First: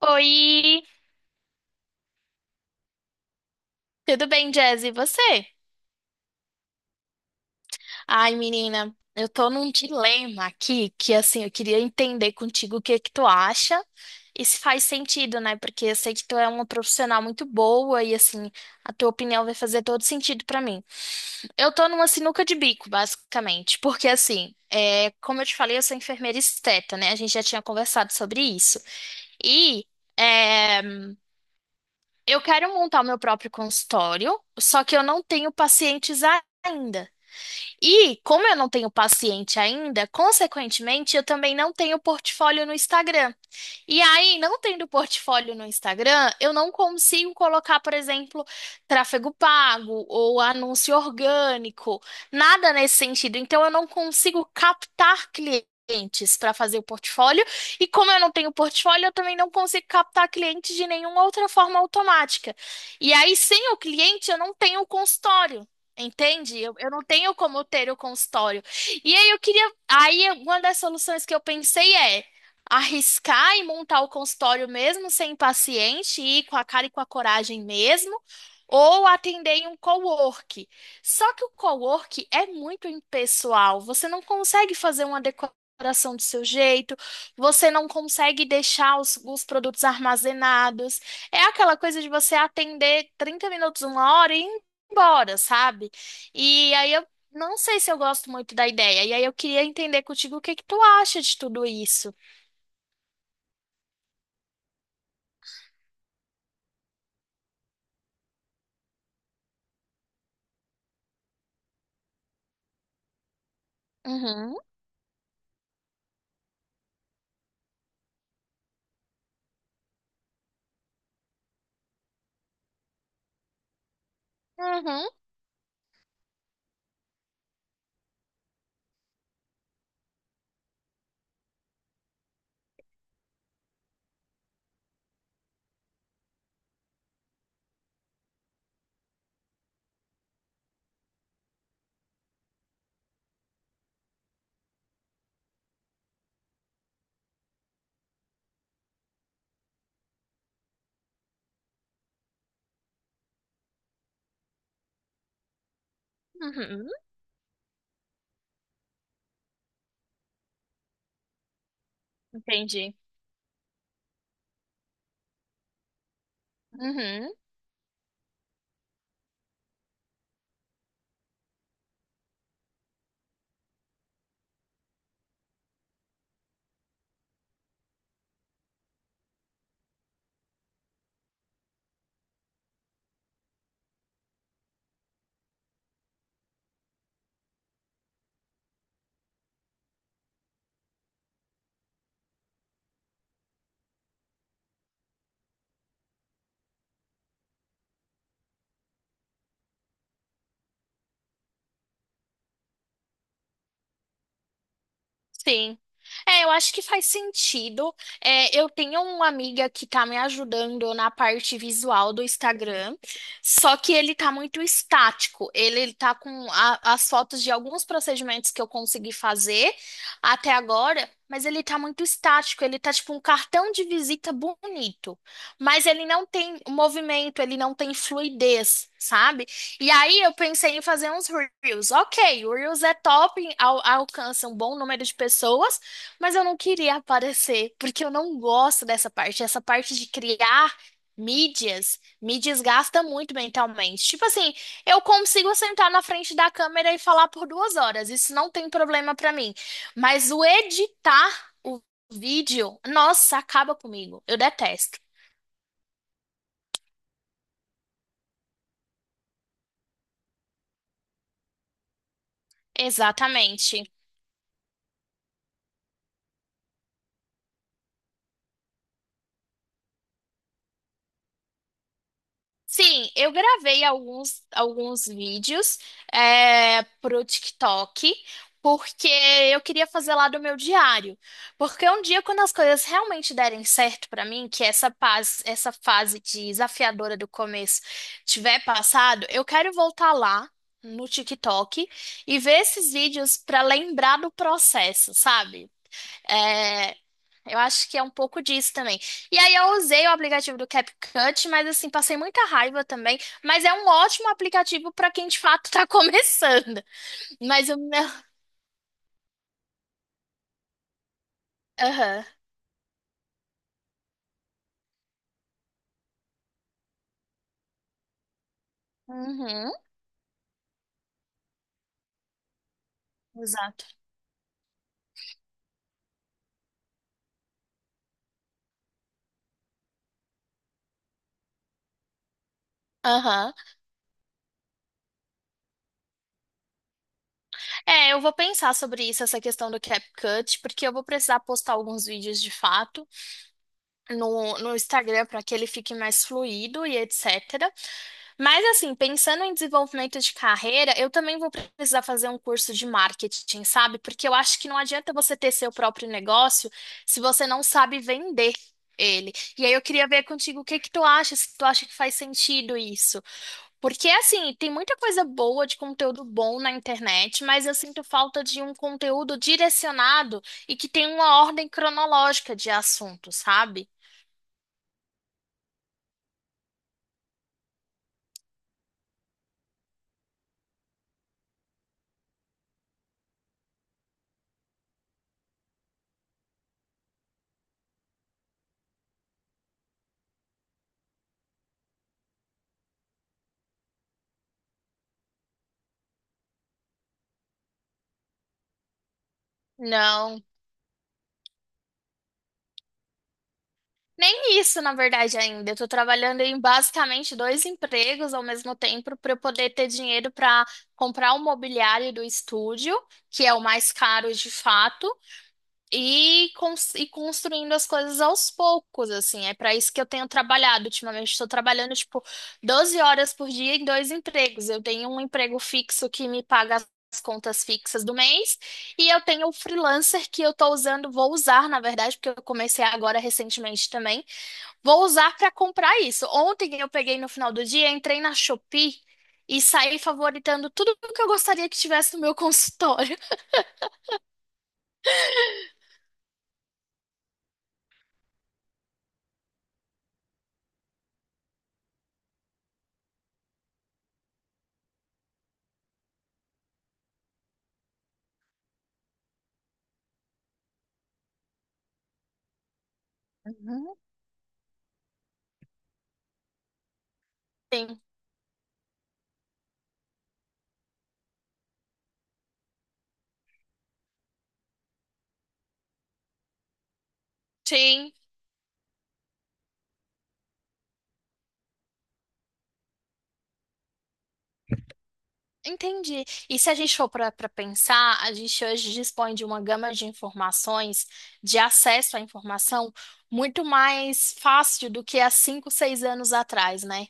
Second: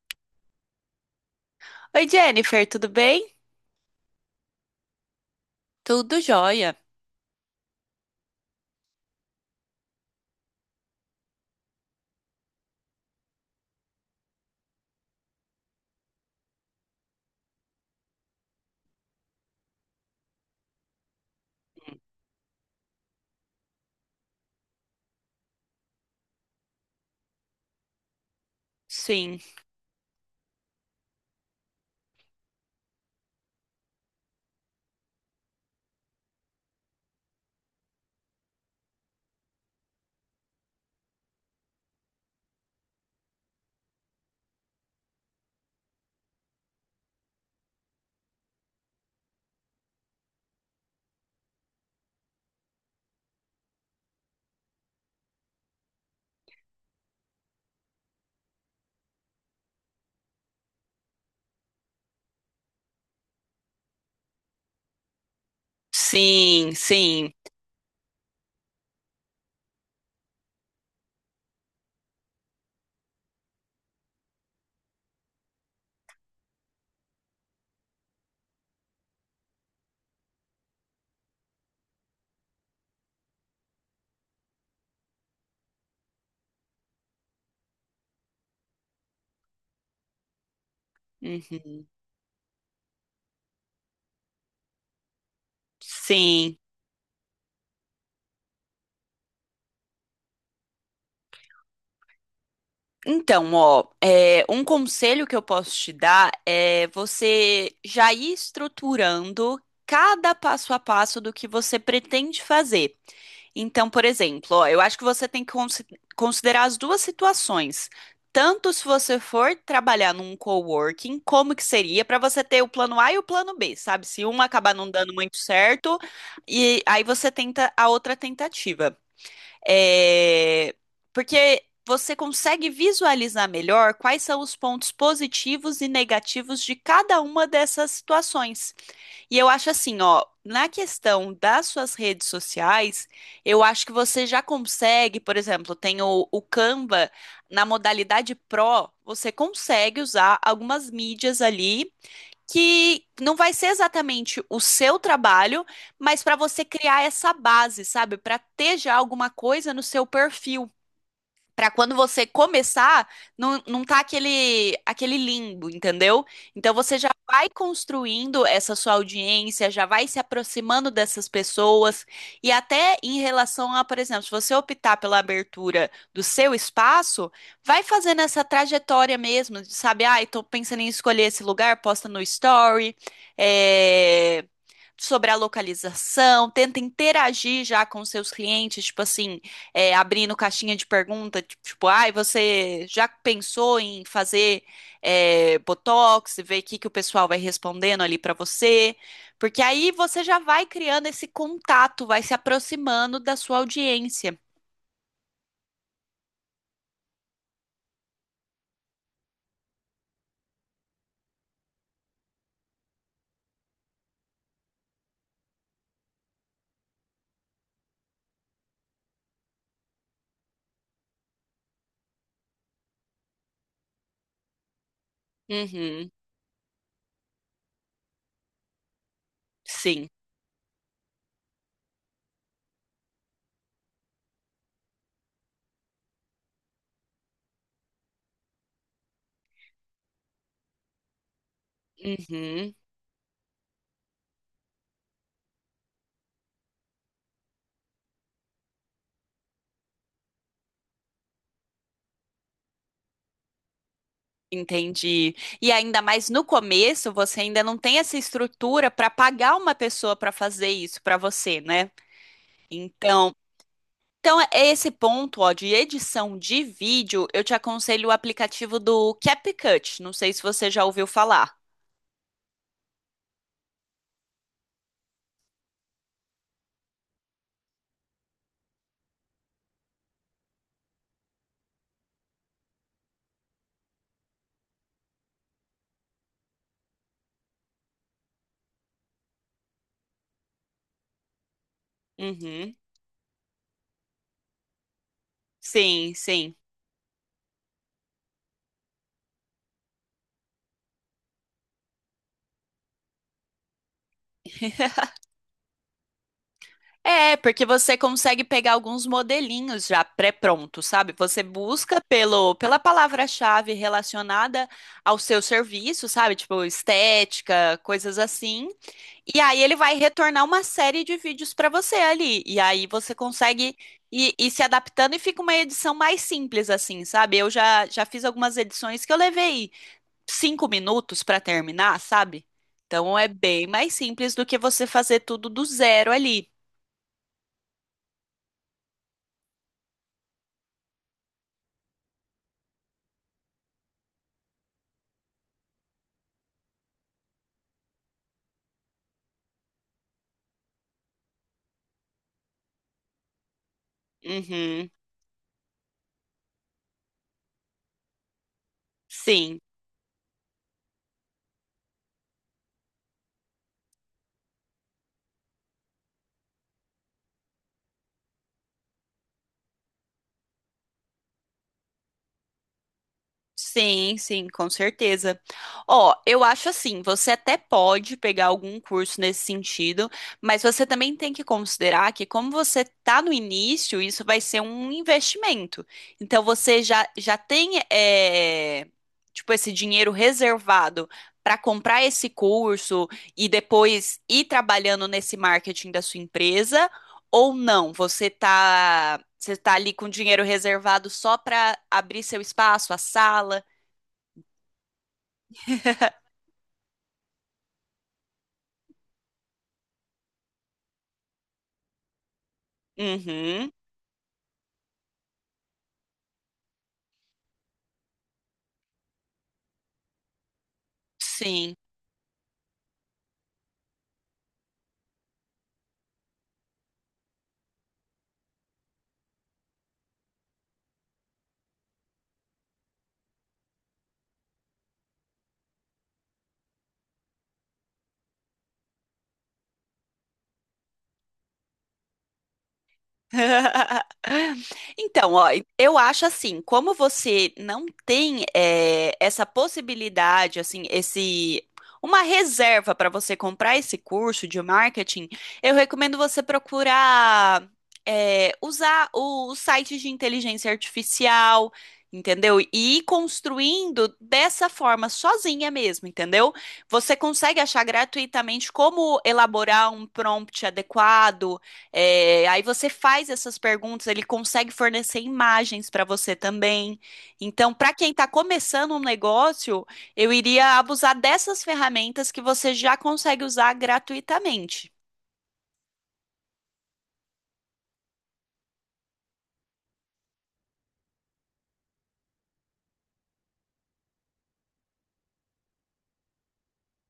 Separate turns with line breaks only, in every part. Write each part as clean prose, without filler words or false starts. Oi,
Oi, Jennifer, tudo bem?
tudo bem, Jazz? E você?
Tudo jóia.
Ai, menina, eu tô num dilema aqui que, assim, eu queria entender contigo o que que tu acha e se faz sentido, né? Porque eu sei que tu é uma profissional muito boa e, assim, a tua opinião vai fazer todo sentido pra mim. Eu tô numa sinuca de bico, basicamente, porque, assim, como eu te falei, eu sou enfermeira esteta, né? A gente já tinha conversado sobre isso.
Sim,
E. é, Eu quero montar o meu próprio consultório, só que eu não tenho pacientes ainda. E, como eu não tenho paciente ainda, consequentemente, eu também não tenho portfólio no Instagram. E aí, não tendo portfólio no Instagram, eu não consigo colocar, por exemplo, tráfego pago ou anúncio orgânico, nada nesse sentido. Então, eu não consigo captar clientes para fazer o portfólio. E como eu não tenho portfólio, eu também não consigo captar clientes de nenhuma outra forma automática. E aí, sem o cliente, eu não tenho o consultório. Entende?
sim,
Eu não
sim.
tenho como ter o consultório. E aí eu queria. Aí uma das soluções que eu pensei é arriscar e montar o consultório mesmo sem paciente, ir com a cara e com a coragem mesmo, ou atender em um cowork. Só que o cowork é muito impessoal, você não consegue fazer uma decoração do seu jeito, você não consegue deixar os produtos armazenados. É aquela
Uhum.
coisa de você atender 30 minutos, uma hora e ir embora, sabe?
Sim.
E aí eu não sei se eu gosto muito da ideia. E aí eu queria entender contigo o que que tu acha de tudo isso.
Então, ó, um conselho que eu posso te dar é você já ir estruturando cada passo a passo do que você pretende fazer. Então, por
Uhum.
exemplo, ó, eu acho que você tem que considerar as duas situações. Tanto se você for trabalhar num coworking, como que seria para você ter o plano A e o plano B, sabe? Se um acabar não
Uhum.
dando muito certo, e aí você tenta a outra tentativa. É, Porque você consegue visualizar melhor quais são os pontos positivos e negativos de cada uma dessas situações. E eu acho assim, ó, na questão das suas redes sociais, eu acho que você já consegue, por exemplo, tem o Canva na modalidade Pro, você consegue usar algumas mídias ali que não vai ser exatamente o seu trabalho, mas para você
Uhum.
criar essa base, sabe? Para ter já alguma coisa no seu perfil. Pra quando você
Entendi.
começar, não tá aquele limbo, entendeu? Então você já
Uhum.
vai construindo essa sua audiência, já vai se aproximando dessas pessoas. E até em relação a, por exemplo, se você optar pela abertura do seu espaço, vai fazendo essa trajetória mesmo, de, sabe? Ah, tô pensando em escolher esse lugar, posta no story, é, sobre a localização, tenta interagir já com seus clientes, tipo assim abrindo caixinha de pergunta, tipo, ai, você já pensou em fazer Botox e ver o que que o pessoal vai respondendo ali pra você? Porque aí você já vai criando esse contato, vai se aproximando da sua audiência.
Sim. É, eu acho que faz sentido. É, eu tenho uma amiga que tá me ajudando na parte visual do Instagram, só que ele tá muito estático. Ele tá com as fotos de alguns procedimentos que eu consegui fazer até agora, mas ele tá muito estático. Ele tá tipo um cartão de visita bonito, mas ele
Uhum,
não tem movimento, ele não tem fluidez, sabe? E
sim.
aí eu pensei em fazer uns Reels. Ok, o Reels é top, alcança um bom número de pessoas, mas eu não queria aparecer, porque eu não gosto dessa parte. Essa parte de criar mídias. Mídias
Uhum,
gasta muito mentalmente. Tipo assim, eu consigo sentar na frente da câmera e falar por 2 horas, isso não tem problema pra mim. Mas o editar o vídeo, nossa, acaba comigo. Eu detesto.
entendi. E ainda mais no começo, você ainda não tem essa estrutura para pagar uma pessoa para fazer isso para você, né? Então,
Exatamente.
então, é esse ponto, ó, de edição de vídeo, eu te aconselho o aplicativo do CapCut. Não sei se você já ouviu falar.
Sim, eu gravei alguns vídeos, pro TikTok, porque eu queria fazer lá do meu diário. Porque um dia, quando as coisas realmente derem certo pra mim, que essa paz, essa fase desafiadora do começo tiver passado, eu quero voltar lá no TikTok e ver
Uhum.
esses vídeos pra lembrar do processo, sabe?
Sim, sim.
É, eu acho que é um pouco disso também. E aí eu usei o aplicativo do CapCut, mas assim, passei muita raiva também. Mas é um ótimo aplicativo para quem de fato tá começando.
É, porque
Mas o
você
meu.
consegue pegar alguns modelinhos já pré-prontos, sabe? Você busca
Aham.
pela palavra-chave relacionada ao seu serviço, sabe? Tipo, estética, coisas assim. E aí
Uhum.
ele vai retornar uma série de vídeos para você ali. E aí você consegue
Exato.
ir se adaptando e fica uma edição mais simples, assim, sabe? Eu já fiz algumas edições que eu levei 5 minutos para terminar, sabe? Então é
Aham.
bem mais simples do que você fazer tudo do zero ali.
É, eu vou pensar sobre isso, essa questão do CapCut, porque eu vou precisar postar alguns vídeos de fato no Instagram para que ele fique mais fluido e etc. Mas assim, pensando em desenvolvimento de carreira, eu também vou precisar fazer um curso de marketing, sabe? Porque eu acho que não
Uhum,
adianta você ter seu próprio negócio se você não sabe vender ele.
sim.
E aí eu queria ver contigo o que que tu acha, se tu acha que faz sentido isso. Porque assim, tem muita coisa boa de conteúdo bom na internet, mas eu sinto falta de um conteúdo direcionado e que tem uma ordem cronológica de assuntos, sabe?
Sim, sim, com certeza. Ó, eu acho assim, você até pode pegar algum curso nesse sentido, mas você também tem que considerar que como você está no início, isso vai ser um investimento. Então você já tem tipo esse dinheiro reservado para comprar esse curso e depois ir trabalhando nesse marketing da sua empresa ou não? Você está ali com dinheiro
Não.
reservado só para abrir seu espaço, a sala.
Nem isso, na verdade, ainda. Eu tô trabalhando em basicamente 2 empregos ao mesmo tempo para eu poder ter dinheiro para comprar o mobiliário do estúdio, que é o
Uhum.
mais caro de fato, e construindo as coisas aos poucos, assim. É para isso que eu tenho trabalhado ultimamente. Estou
Sim.
trabalhando, tipo, 12 horas por dia em 2 empregos. Eu tenho um emprego fixo que me paga as contas fixas do mês. E eu tenho o freelancer que eu tô usando, vou usar, na verdade, porque eu comecei agora recentemente também, vou usar para comprar isso. Ontem eu peguei no final do dia, entrei na Shopee e saí favoritando tudo o que eu gostaria que tivesse no meu consultório.
Então, ó, eu acho assim, como você não tem essa possibilidade, assim, esse uma reserva para você comprar esse curso de marketing, eu recomendo você procurar usar os sites de inteligência artificial, entendeu? E ir
Uhum.
construindo dessa forma, sozinha mesmo, entendeu? Você consegue achar
Sim.
gratuitamente como elaborar um prompt adequado, aí você faz essas perguntas, ele consegue fornecer imagens para você também. Então, para quem
Sim.
está começando um negócio, eu iria abusar dessas ferramentas que você já consegue usar gratuitamente.
Entendi. E se a gente for para pensar, a gente hoje dispõe de uma gama de informações, de acesso à informação, muito mais fácil do que há 5, 6 anos atrás, né?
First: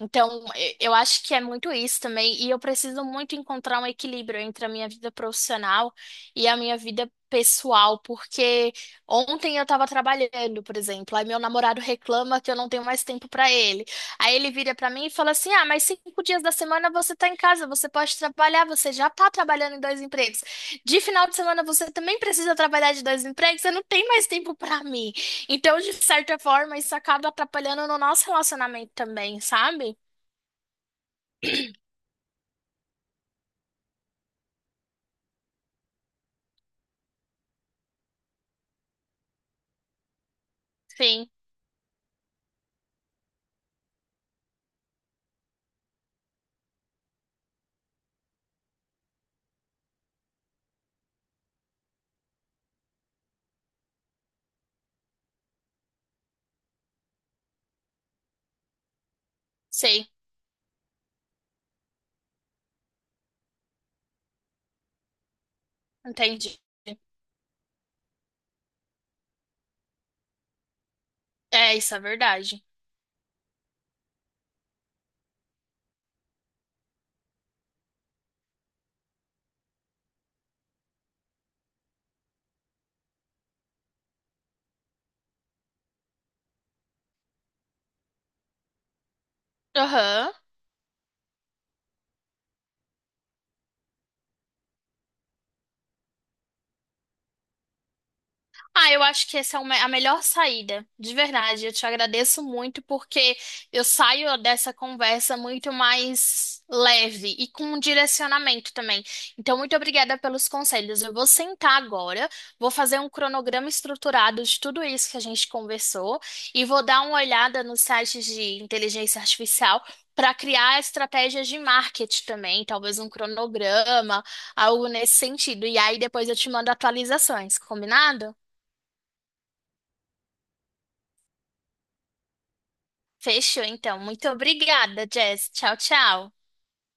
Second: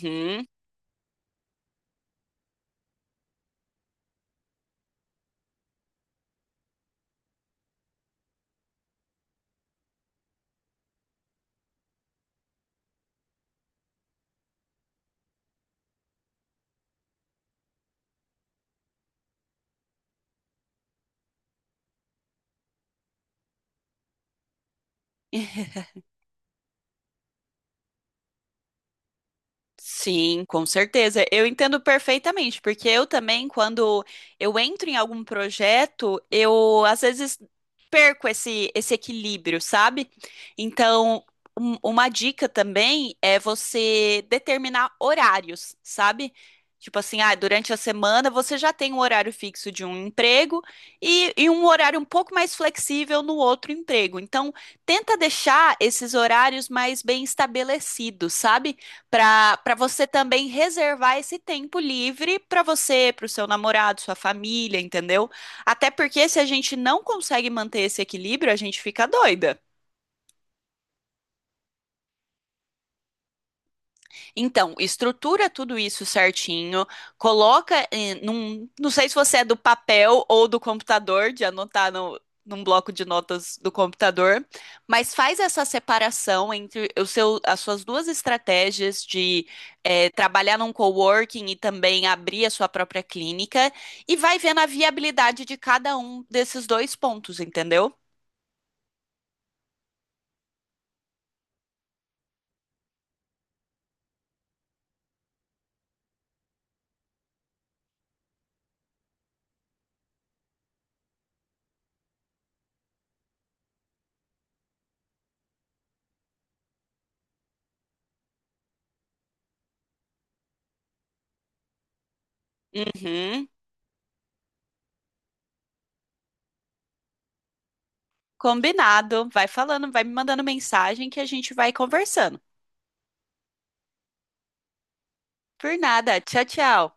Então, eu acho que é muito isso também, e eu preciso muito encontrar um equilíbrio entre a minha vida profissional e a minha vida pessoal, porque ontem eu estava trabalhando, por exemplo, aí meu namorado reclama que eu não tenho mais tempo para ele. Aí ele vira pra mim e fala assim: Ah, mas 5 dias da semana você tá em casa, você pode trabalhar, você já tá trabalhando em 2 empregos. De final de semana você também precisa trabalhar de 2 empregos, você não tem mais tempo pra mim. Então, de certa forma, isso acaba atrapalhando no nosso relacionamento também, sabe?
Sim, com certeza. Eu entendo perfeitamente, porque eu também, quando eu entro em algum projeto, eu às vezes perco esse equilíbrio, sabe? Então,
Sim,
uma dica também é você determinar horários, sabe? Tipo assim, ah, durante a semana você já tem um horário fixo de um emprego e um horário um pouco mais flexível no outro emprego. Então, tenta deixar esses horários mais bem estabelecidos, sabe? Para você
sei,
também reservar esse tempo livre para você, para o seu namorado, sua família, entendeu? Até porque se a
entendi.
gente não consegue manter esse equilíbrio, a gente fica doida.
É, isso é verdade.
Então, estrutura tudo isso certinho, coloca em, num, não sei se você é do papel ou do computador, de anotar no, num bloco de notas do computador, mas faz essa separação entre o seu, as suas duas estratégias de
Aham.
trabalhar num coworking e também abrir a sua própria clínica, e vai vendo a viabilidade de cada um desses dois pontos, entendeu?
Ah, eu acho que essa é a melhor saída, de verdade. Eu te agradeço muito porque eu saio dessa conversa muito mais leve e com um direcionamento também. Então, muito obrigada pelos conselhos. Eu vou sentar agora, vou fazer um cronograma estruturado de tudo isso que a gente conversou e vou dar uma olhada nos sites de inteligência artificial para criar estratégias de marketing também, talvez um
Uhum,
cronograma, algo nesse sentido. E aí depois eu te mando atualizações, combinado?
combinado. Vai falando, vai me mandando mensagem que a gente vai conversando.
Fechou, então. Muito obrigada, Jess. Tchau,
Por nada.
tchau.
Tchau, tchau.